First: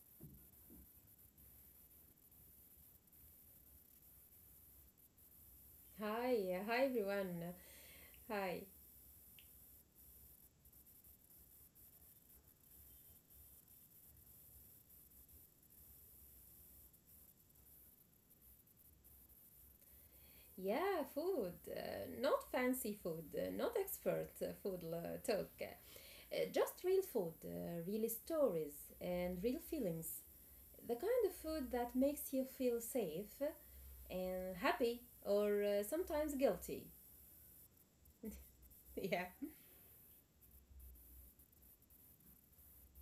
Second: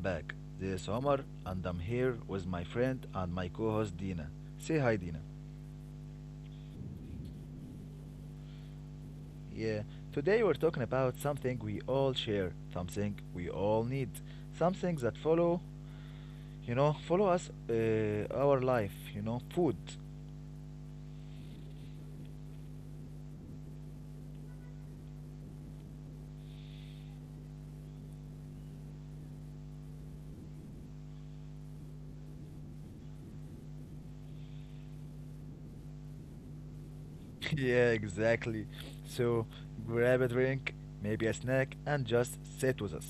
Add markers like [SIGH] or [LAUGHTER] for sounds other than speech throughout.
back. This is Omar, and I'm here with my friend and my co host Dina. Say hi, Dina. Hi everyone. Hi. Yeah, today we're talking about something we all share, something we all need, something that follow, you know, follow us our life, food. Yeah, food. Not fancy food, not expert food talk. Just real food, real stories, and real feelings. The kind of food that makes you feel safe and happy or sometimes guilty. [LAUGHS] Yeah, exactly. [LAUGHS] Yeah, So grab a drink, maybe a snack, and just sit with us.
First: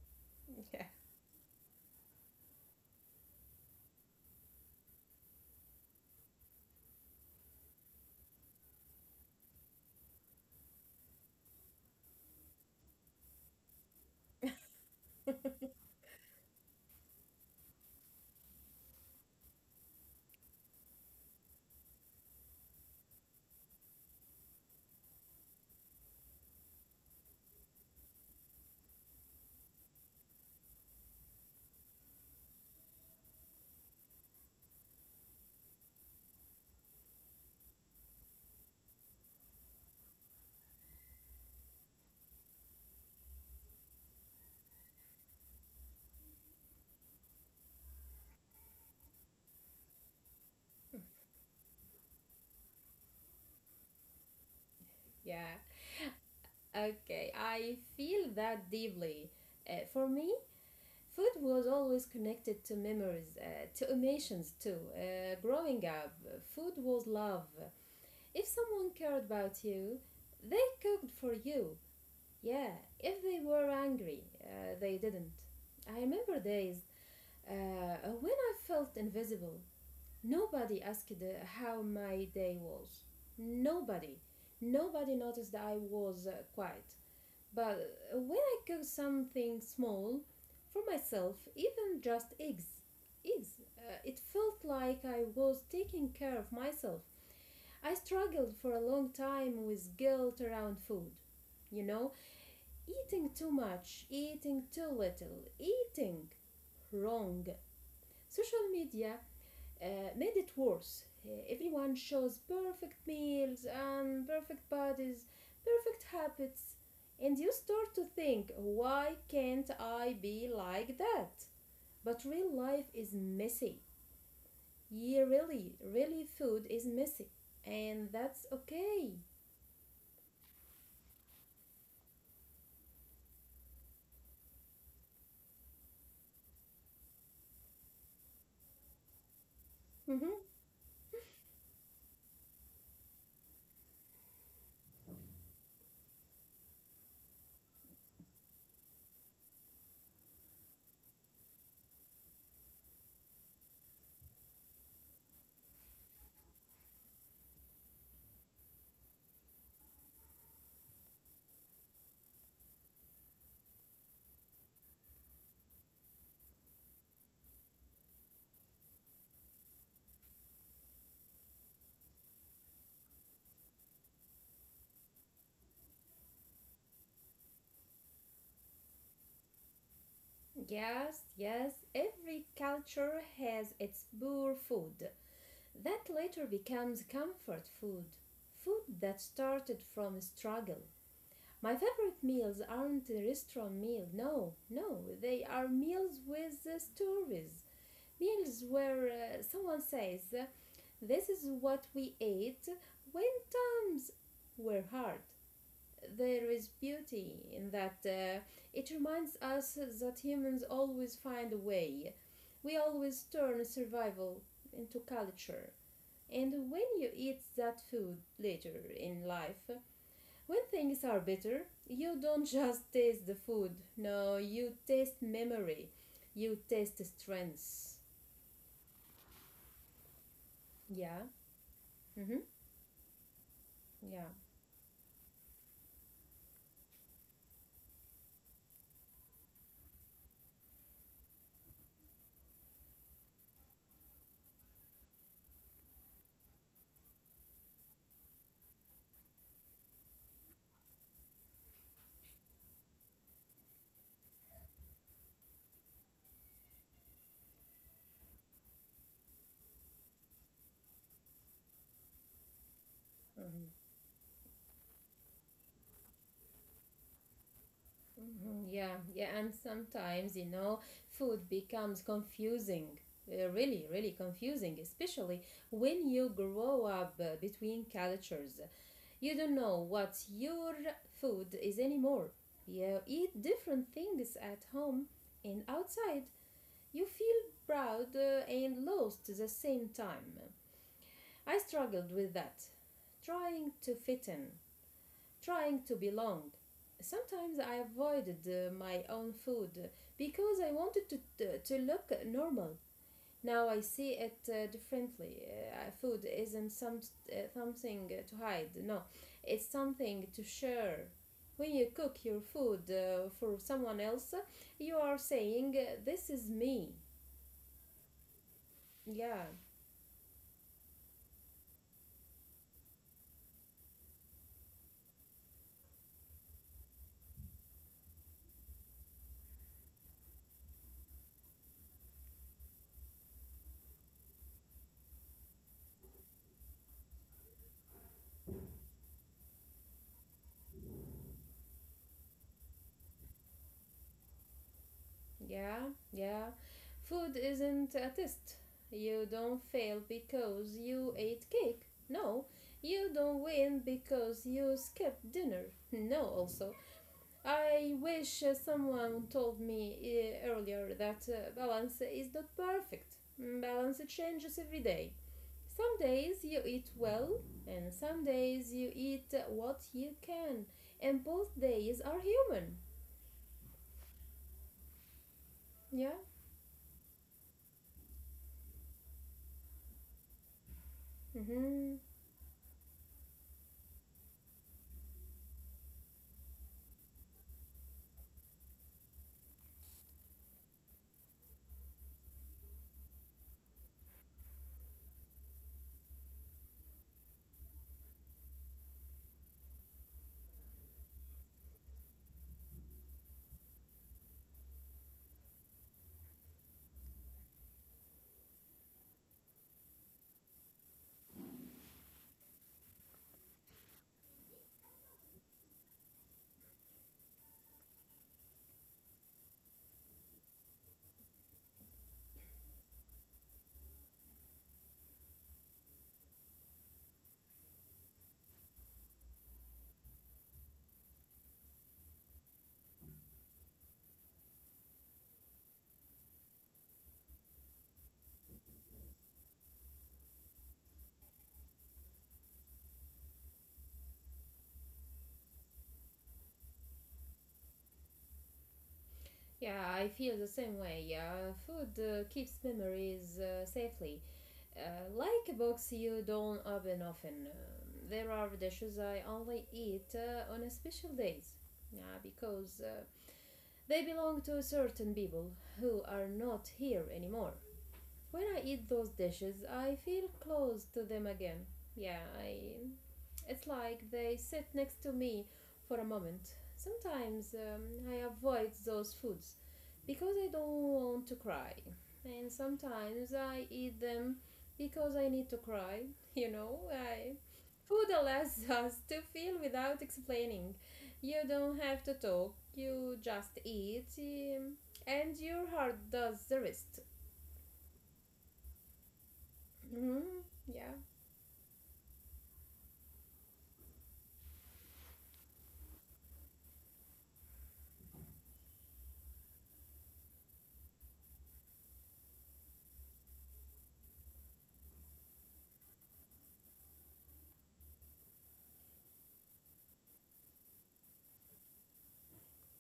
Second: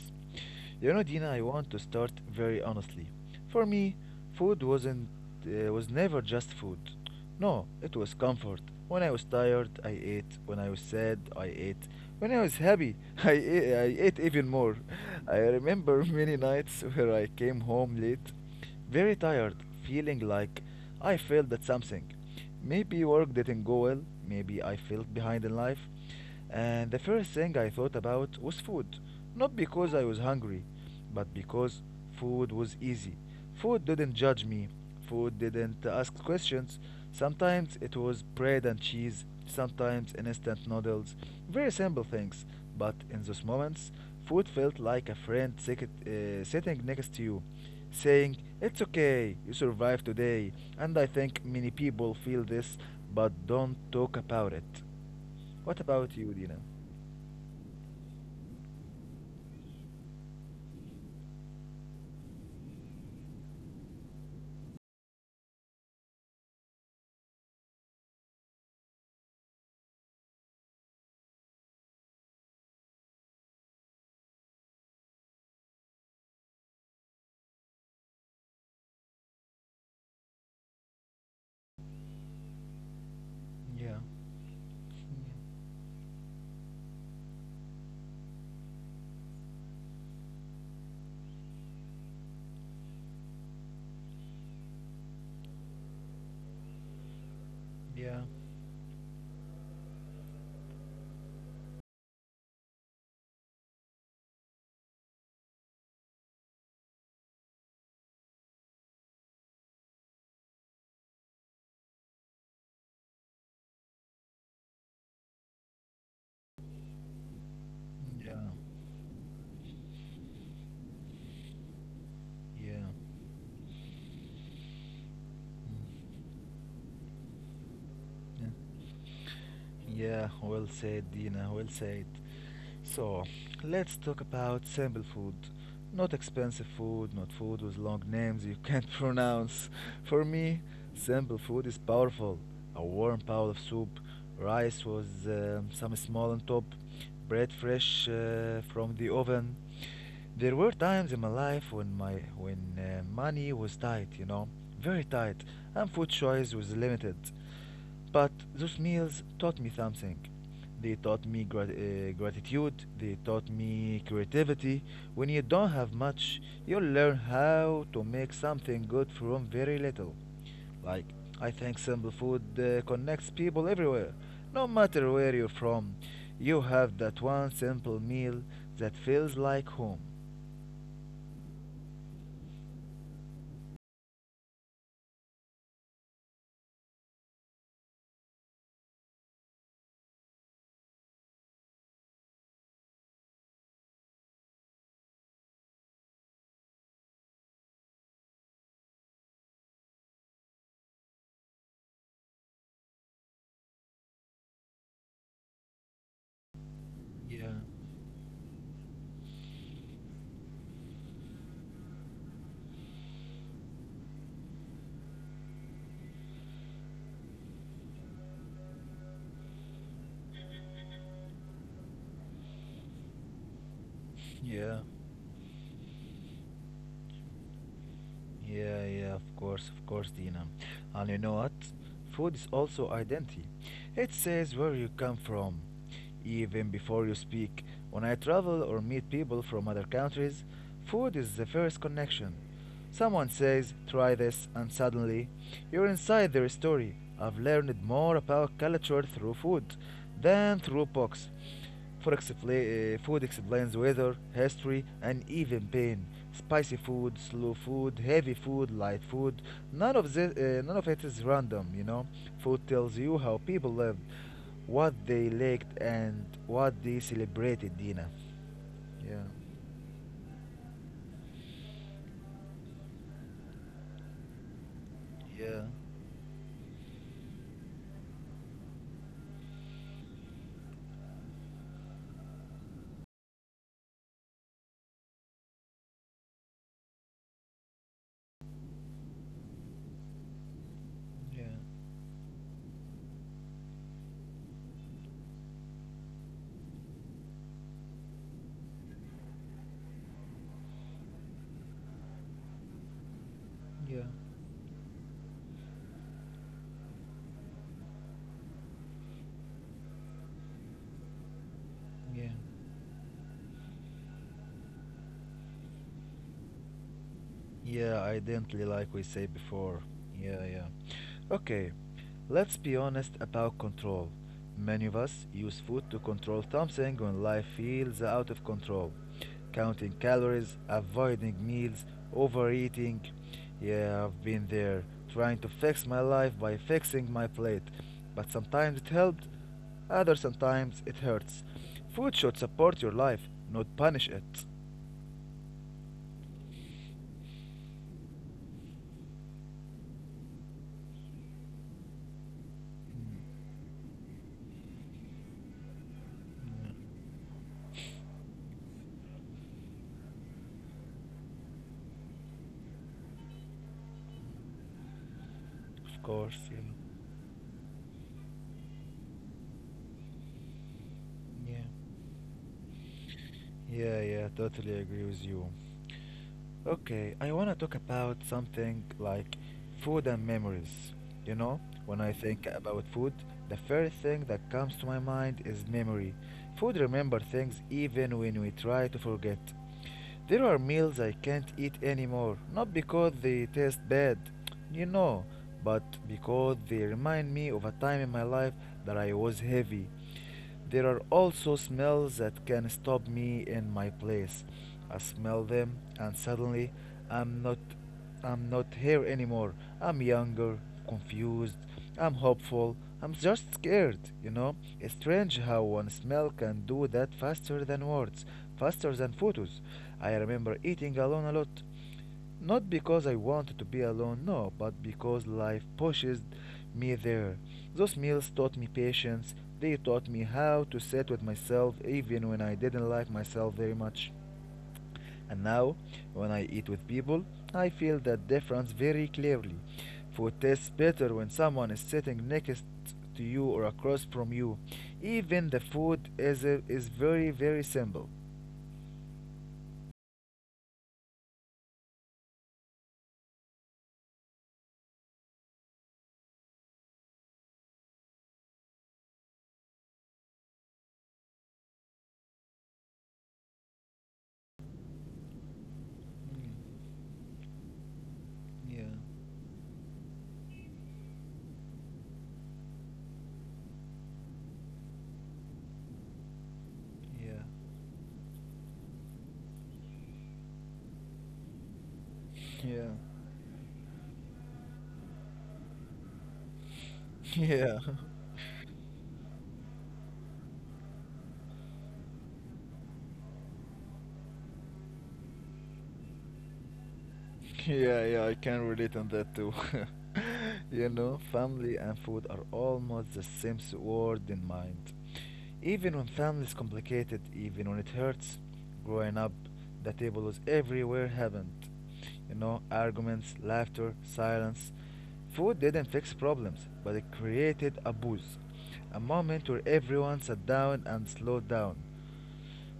yeah, You know, Dina, I want to start very honestly. For me, food was never just food. No, it was comfort. When I was tired, I ate. When I was sad, I ate. When I was happy, [LAUGHS] I ate even more. I remember [LAUGHS] many nights where I came home late, very tired, feeling like I failed at something. Maybe work didn't go well. Maybe I felt behind in life. And the first thing I thought about was food. Not because I was hungry, but because food was easy. Food didn't judge me, food didn't ask questions. Sometimes it was bread and cheese, sometimes instant noodles. Very simple things, but in those moments, food felt like a friend sitting next to you, saying, "It's okay, you survived today." And I think many people feel this but don't talk about it. yeah. What about you, Dina? Okay, I feel that deeply. For me, food was always connected to memories, to emotions too. Growing up, food was love. If someone cared about you, they cooked for you. Yeah, if they were angry, they didn't. I remember days when I felt invisible. Nobody asked how my day was. Yeah, Nobody. Nobody noticed that I was quiet. But when I cook something small for myself, even just eggs, eggs, it felt like I was taking care of myself. I yeah, struggled for a long time with guilt around food. You know, eating too much, eating too little, eating wrong. Social media uh, made it worse. Everyone shows perfect meals and perfect bodies, perfect habits, and you start to yeah. think, why can't I be like that? But real Yeah, yeah, life is messy. Yeah, food is messy, and yeah. that's okay. Yeah, well said, Dina, well said. So, let's talk about simple food. Not expensive food, not food with long names you can't [LAUGHS] pronounce. For Mhm. me, simple food is powerful. A warm bowl of soup, rice with some small on top, bread fresh from the oven. There were times in my life when money was tight, you know, very tight, and food choice was limited. But those meals taught me something. They taught me gratitude. They taught me creativity. When you don't have much, you learn how to make something good from very little. Like, I think simple food connects people everywhere. No matter where you're from, you have that one simple meal that feels like home. Yes, yes, every culture has its poor food that later becomes comfort food, food that started from struggle. My favorite meals aren't restaurant meals. No, no, they are meals with stories. Meals where someone says, this is what we ate when times were hard. There is beauty Yeah, in that. It reminds us that humans always find a way. We always turn survival into culture. And when you eat that food later in life, when things are bitter, you don't just taste the food. No, you yeah, taste memory. You taste strength. yeah, yeah, of course, Dina. And you Yeah. know what? Food Mm-hmm. is also identity. It Yeah. says where you come from, even before you speak. When I travel or meet people from other countries, food is the first connection. Someone says, try this, and suddenly you're inside their story. I've learned more about culture through food than through books. Food explains weather, history, and even pain. Spicy food, slow food, heavy food, light food. None of it is random. You know, food tells you how Mhm. people lived, what they liked, and what they celebrated, Dina. Yeah. Yeah. Yeah. And sometimes, you know, food becomes confusing. Really confusing, especially Yeah. when you grow up between cultures. You don't know what your food is anymore. You eat different things at home and outside. You feel proud and lost at the same time. Yeah. I struggled with that, trying to fit in, trying to belong. Sometimes I avoided my own food because I wanted to look normal. Now I Yeah. see it differently. Food isn't something to hide, no, it's something to share. When you cook Yeah. your food for someone else, you are saying, this is me. Yeah, identically like we say Yeah, before. Yeah, yeah. Okay, let's be honest about control. Many of us use food to control something when life feels out of control. Counting calories, avoiding meals, overeating. Yeah, I've been there, trying to fix my life by fixing my plate. But sometimes it helped, other sometimes it hurts. Food should support your life, not punish it. yeah, yeah. Food isn't a test. You don't fail because you ate cake. No, you Mm, don't win because you skipped dinner. [LAUGHS] No, yeah. also. I wish someone told me earlier that balance is not perfect. Balance changes every day. Some Of course, days yeah. you eat well, and some days you eat what you can. And both Yeah, days are human. yeah, yeah, totally agree with you. Yeah? Okay, I want to talk about something like food and memories. You know, when Hmm. I think about food, the first thing that comes to my mind is memory. Food remember things even when we try to forget. There are meals I can't eat anymore, not because they taste bad, you know, but because they remind me of a time in my life that I was heavy. There are also smells that can stop me in my place. I smell them and suddenly I'm not I'm not here anymore. I'm younger, confused, I'm hopeful, I'm just scared, you know? It's strange how one smell can do that faster than words, faster than photos. I remember eating alone a lot. Not because I wanted to be alone, no, but because life pushes me there. Those meals taught me patience, they taught me how to sit with myself even when I didn't like myself very much. And now, when I eat with people, I feel that difference very clearly. Food tastes better when someone is sitting next to you or across from you. Even the food is very, very simple. Yeah, I feel the same way. Yeah, food keeps memories safely. Like books you don't open often. There are dishes I only eat on a special days. Yeah, because they belong to certain people who are not here anymore. When I Yeah, eat those dishes, I feel close to them again. Yeah, I it's like they sit next to me for a moment. yeah, Sometimes I avoid those foods because I don't want to cry. And sometimes I eat them because I need to cry, [LAUGHS] you know? I yeah, [LAUGHS] yeah. Food allows [LAUGHS] us to feel without explaining. You don't have to talk, you just eat, and your heart does the rest. [LAUGHS] Yeah, yeah, I can relate on that too. [LAUGHS] Mhm. You Yeah. know, family and food are almost the same word in mind. Even when family is complicated, even when it hurts, growing up, the table was everywhere happened. You know, arguments, laughter, silence. Food didn't fix problems, but it created a boost. A moment where everyone sat down and slowed down.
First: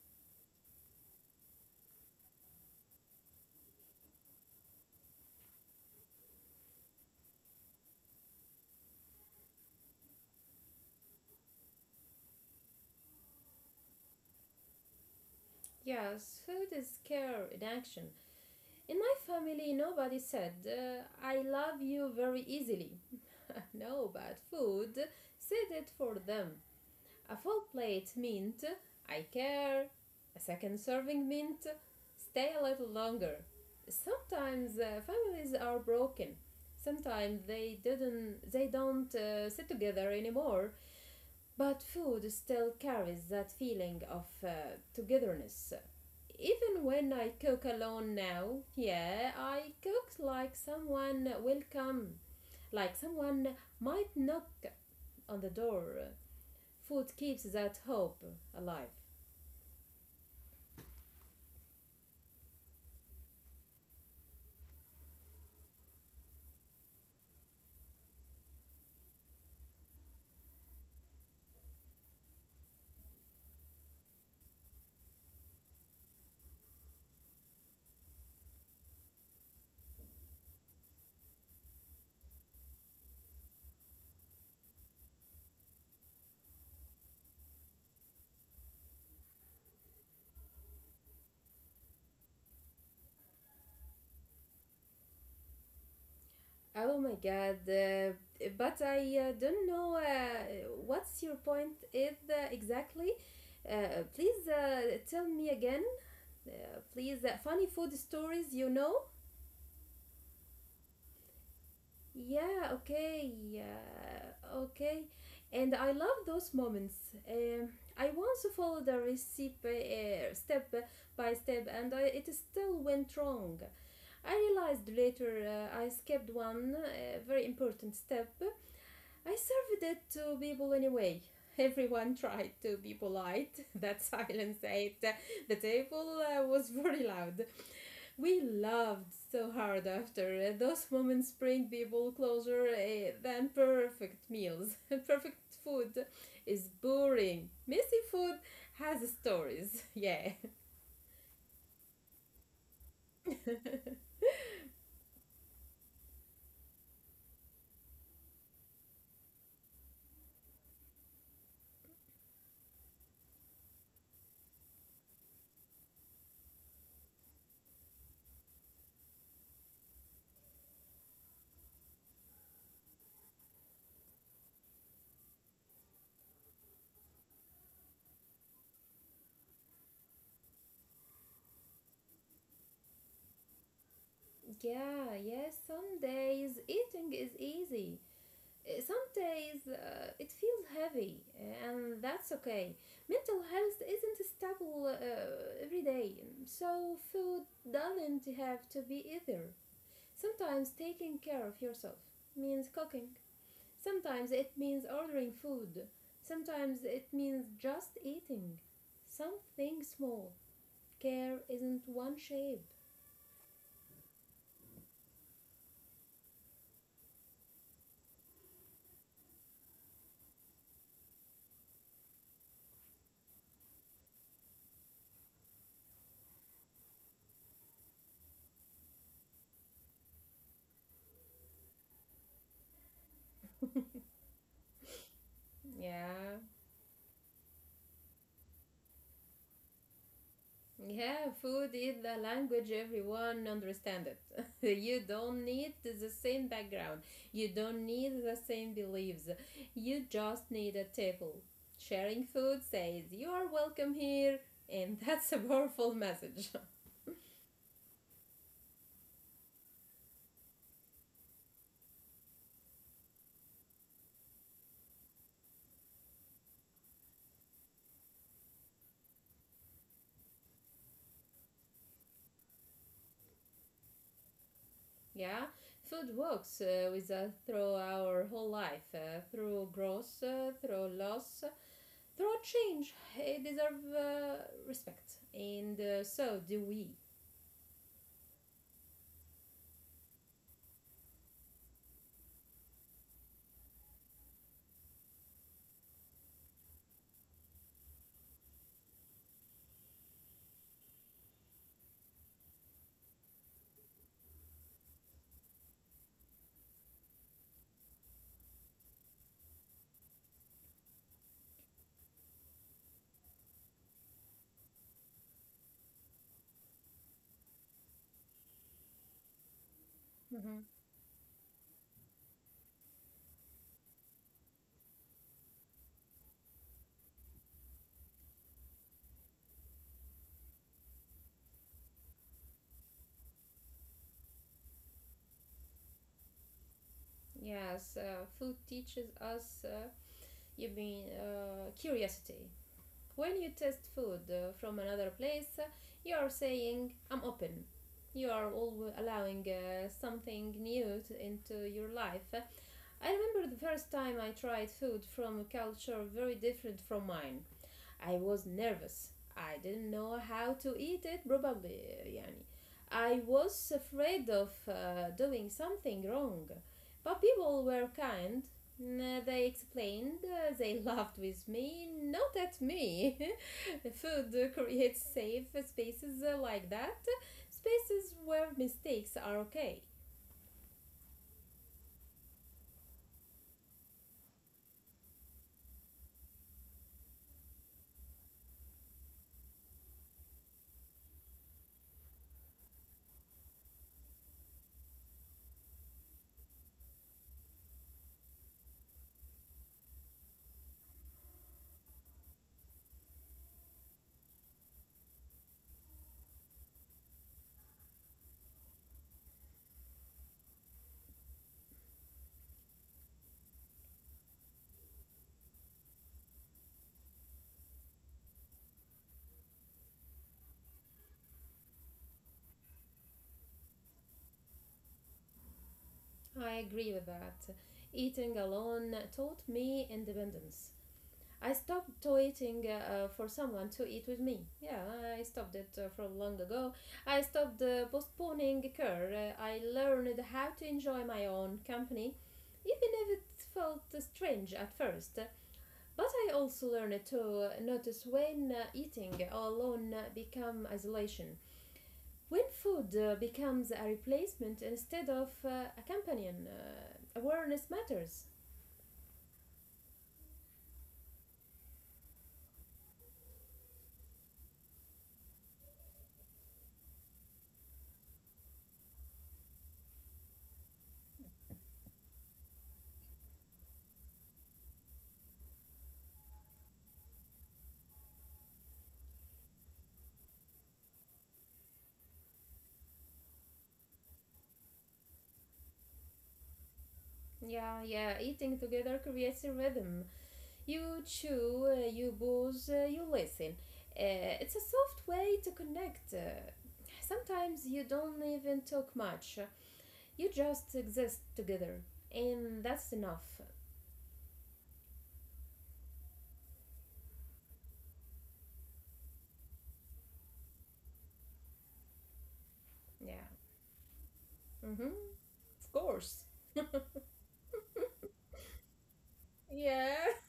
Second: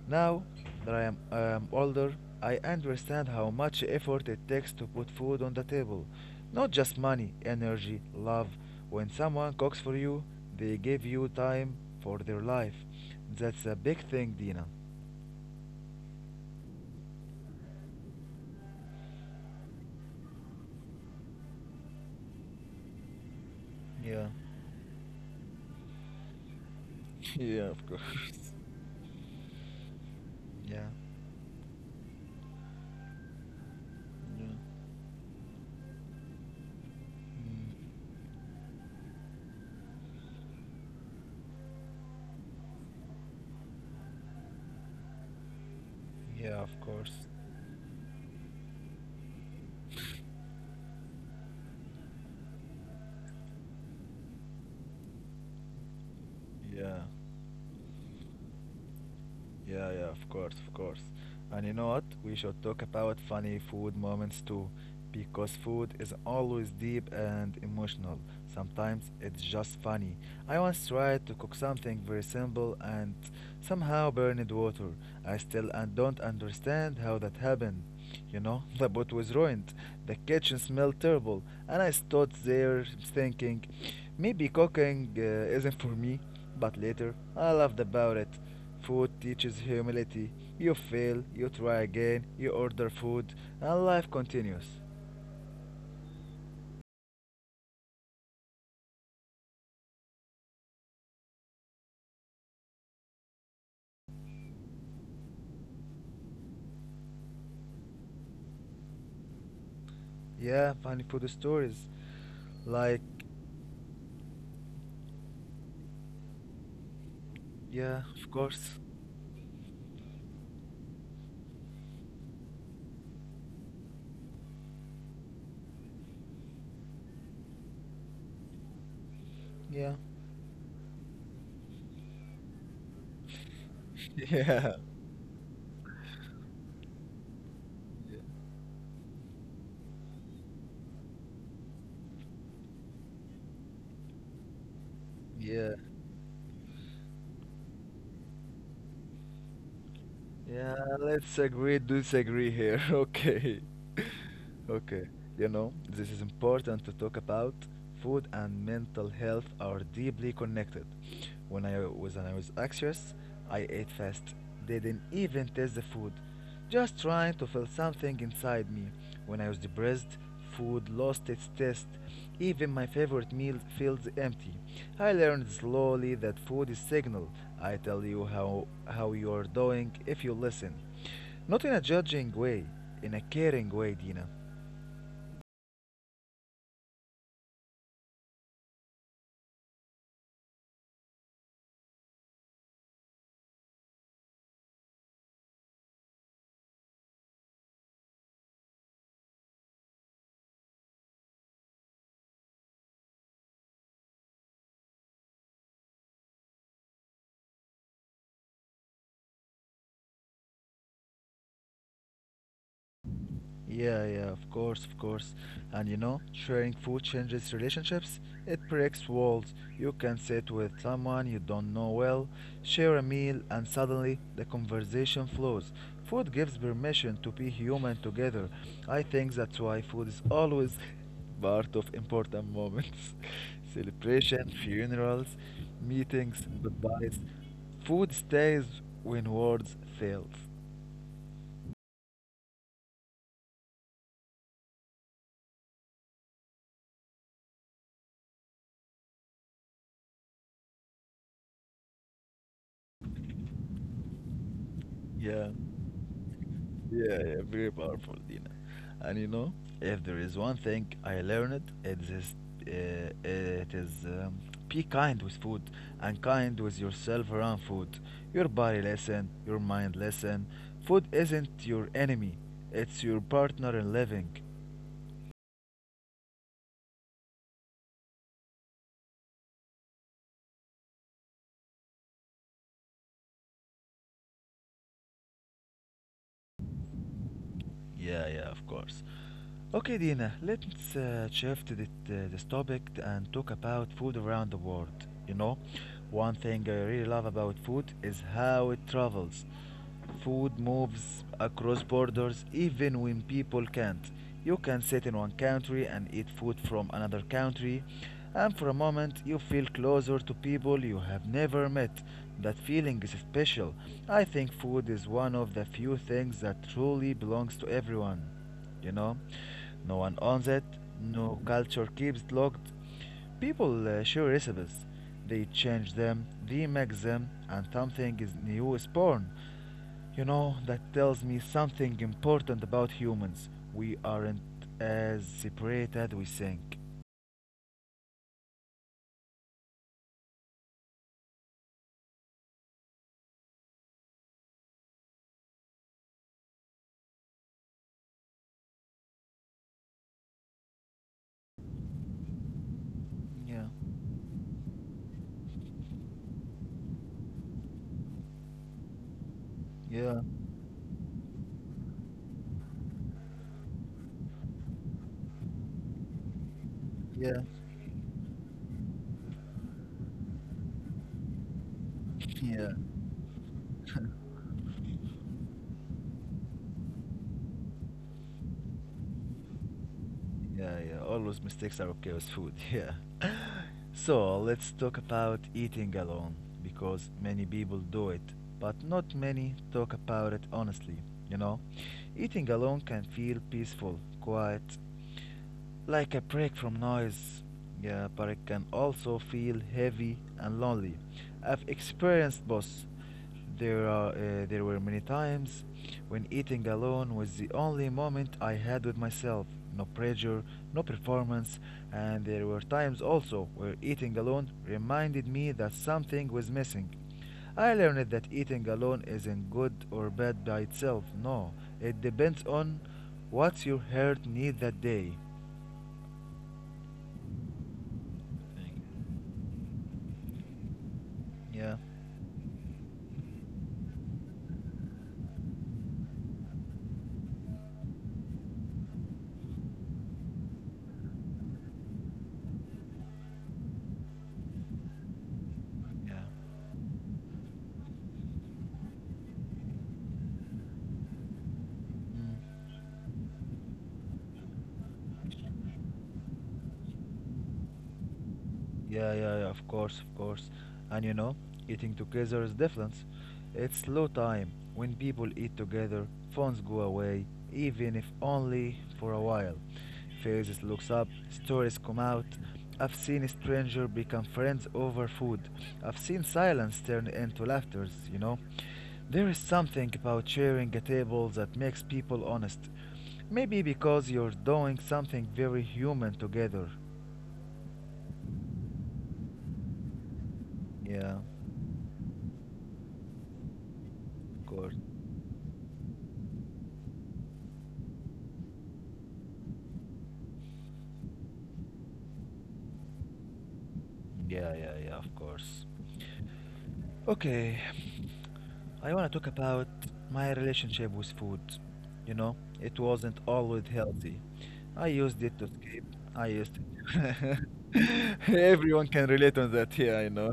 Now that I am older, I understand how much effort it takes to put food on the table. Not just money, energy, love. When someone cooks for you, they give you time for their life. That's a big thing, Dina. Yes, food is care in action. In my family, nobody said, I love you very easily. [LAUGHS] No, Yeah, but food said it for them. [LAUGHS] A yeah, full of plate course. meant, [LAUGHS] I care. A Yeah. second Yeah, serving meant, stay a little longer. mm, Sometimes families are broken. Sometimes they don't sit together anymore. But food still carries that feeling of togetherness yeah, of even course. when I cook alone now, yeah, I cook like someone will come, like someone might knock on the door. Yeah, Food keeps that hope alive. yeah, yeah, of course, of course. And you know what? We should talk about funny food moments too, because food is always deep and emotional. Sometimes it's just funny. I once tried to cook something very simple and somehow burned water. I still and don't understand how that happened. You know, [LAUGHS] the boat was ruined, the kitchen smelled terrible, and I stood there thinking, maybe cooking isn't for me. But later, I laughed about it. Food teaches humility. You fail, you try again, you order food, and life continues. Oh my god, but I don't know what's your point is exactly. Please tell me again, please, funny food stories you know. Yeah, funny food stories. Yeah, Like, okay, yeah, okay. And I love those moments. Um, yeah, I of once course. followed the recipe step by step and it still went wrong. I realized later I skipped one very important step. I served Yeah. it to people anyway. [LAUGHS] Everyone tried to be polite. [LAUGHS] That [LAUGHS] silence Yeah. at the table was very loud. We loved so hard after those moments bring people closer than perfect meals. [LAUGHS] Perfect Yeah. food is boring. Messy food has stories. [LAUGHS] Yeah. Yeah, let's agree, disagree here. [LAUGHS] Okay. [LAUGHS] Okay. You know, this is important to talk about. Food and mental health are deeply connected. When I was anxious, I ate fast. Didn't even taste the food. Just trying to feel something inside me. When I was depressed, food lost its taste. Even my favorite meal feels empty. I learned slowly that food is signal. I tell you how you are doing if you listen. Not in a judging way, in a caring way, Dina. Yeah, yeah. Some days eating is easy. Some days it feels heavy, and that's okay. Mental health isn't stable every day, so food doesn't have to be either. Sometimes taking care of yourself means cooking. Sometimes it means ordering food. Sometimes it means just eating. Something small. Care isn't one shape. Yeah, yeah, of course, of course. And you know, sharing food changes relationships. It breaks walls. You can sit with someone you don't know well, share a meal, and suddenly the conversation flows. Food gives permission to be human together. I think that's why food is always [LAUGHS] part of important moments. [LAUGHS] Celebration, funerals, Yeah. meetings, goodbyes. Food stays when words fail. Yeah, food is the language everyone understands it. [LAUGHS] You don't need the same background. You don't need the same beliefs. You just need a table. Sharing food says you are welcome here and [LAUGHS] that's a Yeah. powerful message. [LAUGHS] Yeah, yeah, very powerful, Dina. And you know, if there is one thing I learned, it is be kind with food and kind with yourself around food. Your body listen, your mind listen. Food isn't your enemy; it's your partner in living. Yeah, food works with us through our whole life, through growth, through loss, through change. It deserves respect, and so do we. Yeah, yeah, of course. Okay, Dina, let's shift this topic and talk about food around the world. You know, one thing I really love about food is how it travels. Food moves across borders even when people can't. You can sit in one country and eat food from another country, and for a moment, you feel closer to people you have never met. That feeling is special. I think food is one of the few things that truly belongs to everyone. You know, no one owns it, Mm-hmm. no culture keeps it locked. People share recipes, they change them, remix them, and something is new is born. You know, that tells me something important about humans. We aren't as separate as we think. Yes, food teaches us, curiosity. When you taste food from another place, you are saying, I'm open. You are always allowing something new into your life. I remember the Yeah, first time I tried food from a culture very different from mine. I was nervous. I didn't know yeah. how to eat it, probably. Yani. I was afraid of doing something wrong. But Yeah, people were kind. They explained, they [LAUGHS] laughed with me, not at yeah, me. [LAUGHS] Food creates safe spaces like that, spaces where mistakes are okay. yeah, yeah. All those mistakes are okay with food. [LAUGHS] Yeah. So let's talk about eating alone because many people do it, but not many talk about it honestly. You know, eating alone can feel peaceful, quiet, like a break from noise. Yeah, but it can also feel heavy and lonely. I've experienced both. There were many times when eating alone was the only moment I had with myself. No pressure, no performance, and there were times also where eating alone reminded me that something was missing. I learned that eating alone isn't good or bad by itself. No, it depends on what your heart needs that day. I agree with that. Eating alone taught me independence. I Yeah. stopped waiting for someone to eat with me. Yeah, I stopped it from long ago. I stopped postponing care. I learned how to enjoy my own company, even if it felt strange at first. But Yeah. I also learned to notice when eating alone become isolation. When Mm. food becomes a replacement instead of accompanying, awareness matters. Yeah, yeah, yeah, of course, of course. And you know, eating together is different. It's slow time. When people eat together, phones go away, even if only for a while. Faces looks up, stories come out. I've seen a stranger become friends over food. I've seen silence turn into laughters, you know. There is something about sharing a table that makes people honest. Maybe because you're doing something very human together. Yeah, yeah, eating together creates a rhythm. You Yeah, chew, you pause, you listen. Of It's a course. soft way to connect. Sometimes you don't even talk much, you just exist together, and that's enough. Yeah, yeah, yeah, of course. Okay, I want to talk about my relationship with food. You know, it wasn't Yeah. always healthy. Mm-hmm. I used Of it to escape. I course. used it. [LAUGHS] Everyone can relate on that, yeah, Yeah, I know.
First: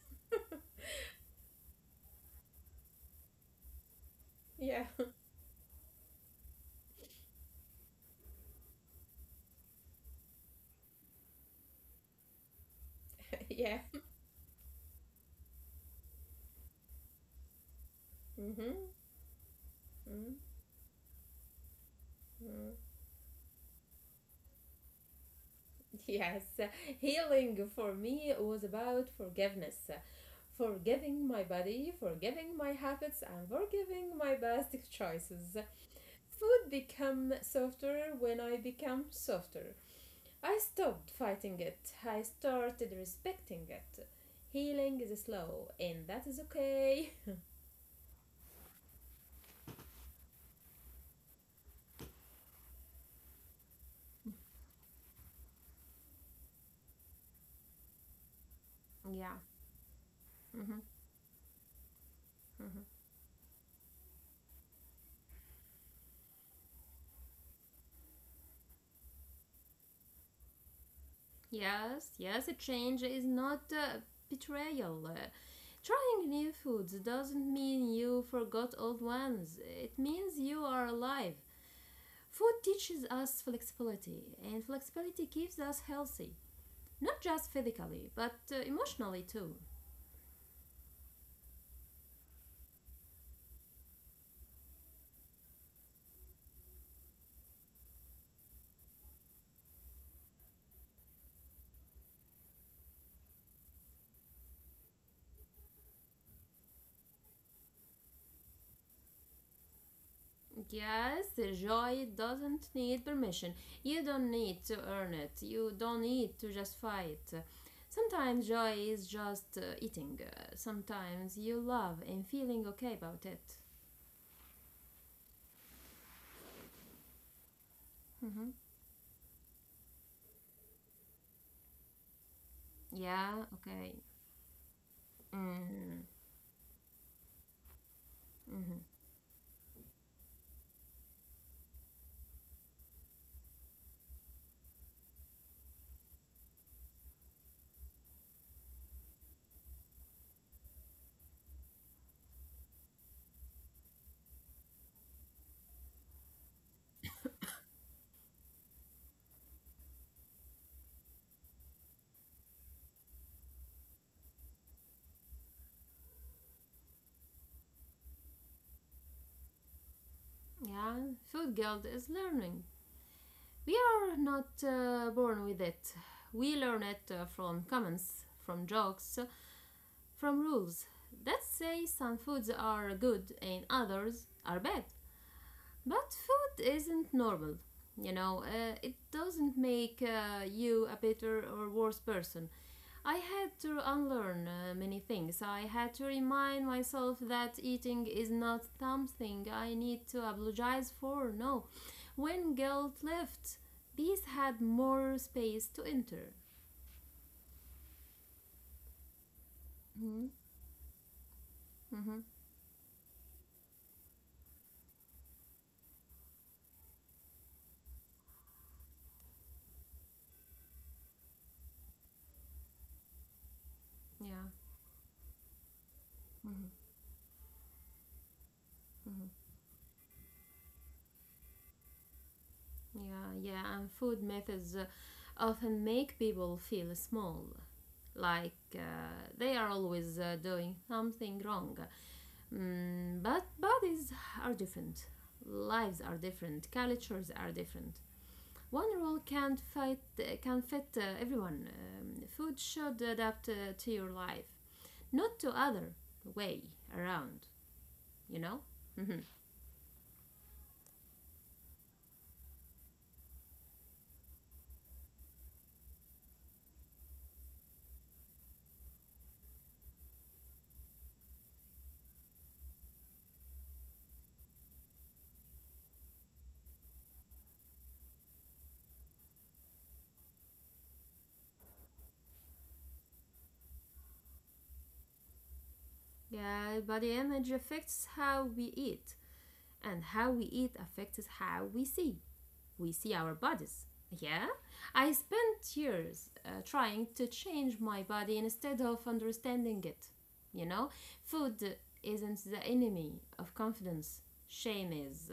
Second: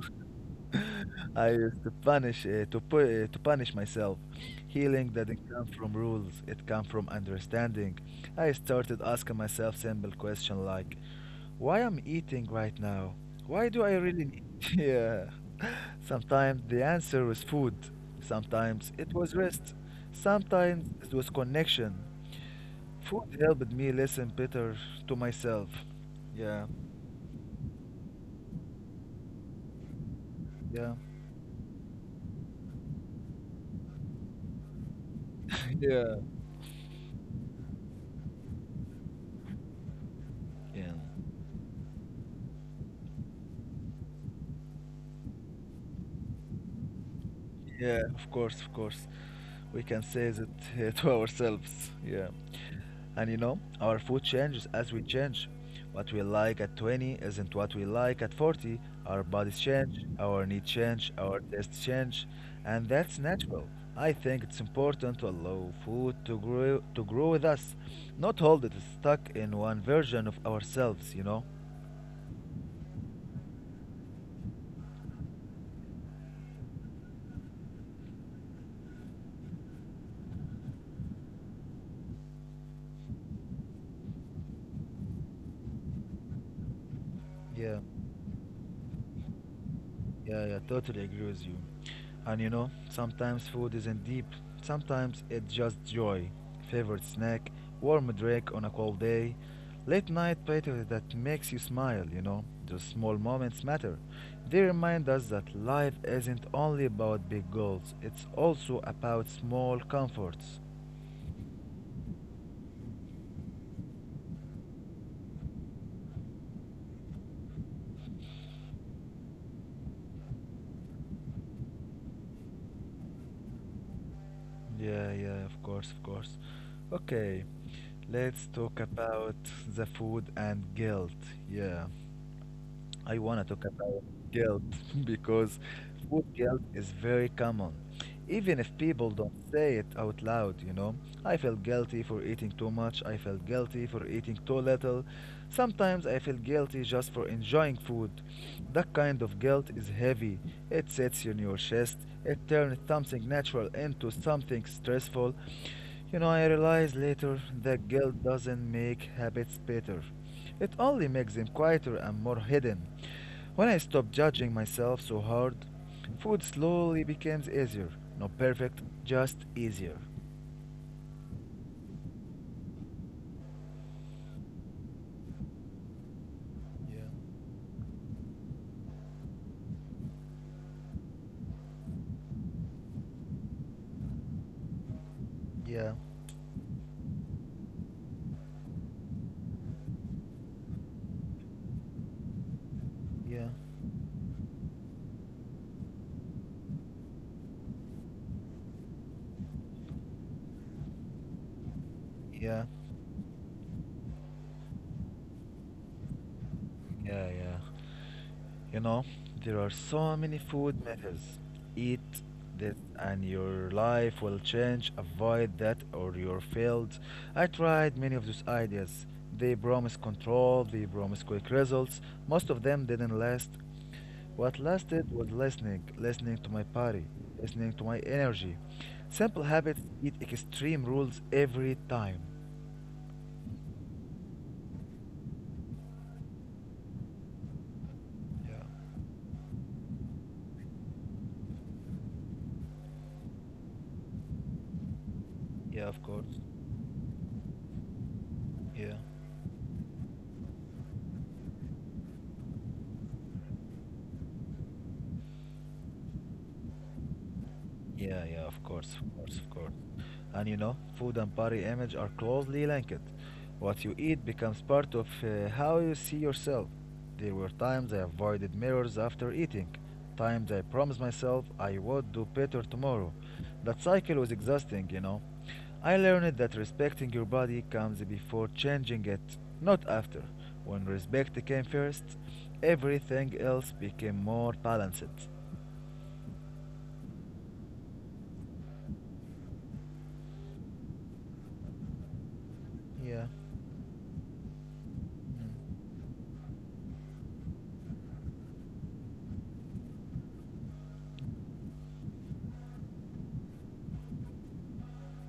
[LAUGHS] I used to punish to punish myself. [LAUGHS] yeah, Healing [LAUGHS] didn't come from rules; it came from understanding. I started asking myself simple questions like, "Why am I eating right now? Why yeah. do I really need?" [LAUGHS] yeah. Sometimes the answer was food. Mm-hmm. Sometimes it was rest. Mm-hmm. Sometimes it was connection. Mm-hmm. Food helped me listen better to myself. [LAUGHS] Yes, Yeah. healing for me was about forgiveness. Yeah. Forgiving my body, forgiving my habits, and forgiving my past choices. [LAUGHS] yeah. Food became softer when I became softer. I Yeah. stopped fighting it. I started respecting it. Healing is slow, and that is okay. Yeah, of course, of course. We can say that [LAUGHS] to ourselves. Yeah. And you know, our food changes as we change. What we like at 20 isn't what we like at 40. [LAUGHS] Our Yeah. bodies change, our needs change, our tastes change, and that's natural. I think it's important to allow food to grow with us, not hold it stuck in one version of ourselves, you know? Yes, yes, a change is not betrayal. Trying new foods doesn't mean you forgot old ones, it means you are alive. Food teaches us flexibility, and flexibility keeps us healthy, not just Yeah. physically, but emotionally too. Yeah, yeah, totally agree with you. And you know, sometimes food isn't deep. Sometimes it's just joy. Favorite snack, warm drink on a cold day, late night platter that makes you smile, you know. Those small moments matter. They remind us that life isn't only about big goals, it's also about small comforts. Yes, joy doesn't need permission. You don't need to earn it. You don't need to justify it. Sometimes joy is just eating. Sometimes you love and feeling okay about it. Yeah, yeah, of course, of course. Okay, let's talk about the food and guilt. Yeah. I Yeah, want to talk okay. about guilt [LAUGHS] because Mm. food guilt is very common. Even if people don't say it out loud, you know, I feel guilty for eating too much, I feel guilty for eating too little. Sometimes I feel guilty just for enjoying food. That kind of guilt is heavy. It sits in your chest, it turns something natural into something stressful. You know, I realized later that guilt doesn't make habits better. It only makes them quieter and more hidden. When I stopped judging myself so hard, food slowly becomes easier. Not perfect, just easier. Yeah, food guilt is learning. We are not born with it. We learn it Yeah. From comments, from jokes, from rules that say some foods are good and others are bad. Yeah, But food isn't normal. You know, it doesn't make you a better or worse person. I yeah, had to unlearn many things. I had to remind myself that eating is not something I need to apologize for. No. When yeah, guilt left, peace had more space to enter. yeah, yeah. You know, there are so Hmm. many food methods. Eat Hmm. that, and your life will change. Avoid that or you're failed. I tried many of those ideas. They promise control, they promise quick results. Most of them didn't last. Yeah, What lasted was listening, listening to my body, listening to my energy. Simple habits beat extreme rules every time. yeah, yeah. And food methods often make people feel small, like Yeah. They are always doing something wrong. But bodies are different, Yeah, lives of are course. different, cultures are different. One Yeah. rule can't fit can fit everyone. Food should adapt to your life, not to other way around, Yeah, you yeah, know. of course, of Mhm. course, of course. And you know, food and body image are closely linked. What you eat becomes part of how you see yourself. There were times I avoided mirrors after eating, times I promised myself I would do better tomorrow. That cycle was exhausting, you know. I learned that respecting your body comes before changing it, not after. When respect came first, everything else became more balanced. Yeah, body image affects how we eat and how we eat affects how we see Yeah. our bodies. Yeah? I spent Mm. years trying to change my body instead of understanding it. You know, food isn't the enemy of confidence, shame is.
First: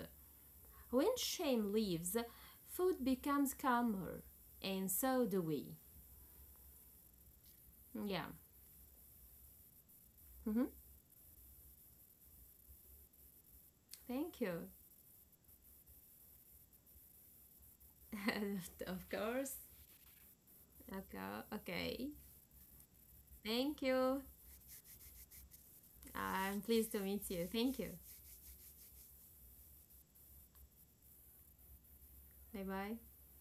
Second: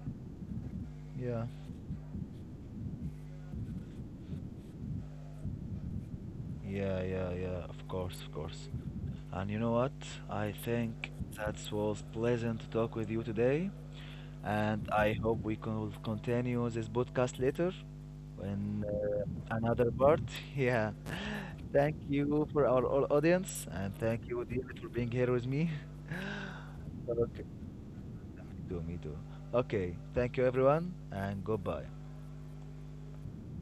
When Yeah. shame leaves, food becomes calmer, and so do we. Yeah, yeah, yeah, of course, Yeah. of course. And you know what? I Hmm. think that was pleasant to talk with you today. Thank you. And I hope we can continue this podcast later in [LAUGHS] Of course. another part. [LAUGHS] Yeah. Okay. Thank Okay. you for our all audience. Thank And you. thank you, David, for being here with me. I'm pleased to [LAUGHS] meet okay. you. Thank you. Me too, me too. Okay. Thank you, everyone. And goodbye. Bye bye.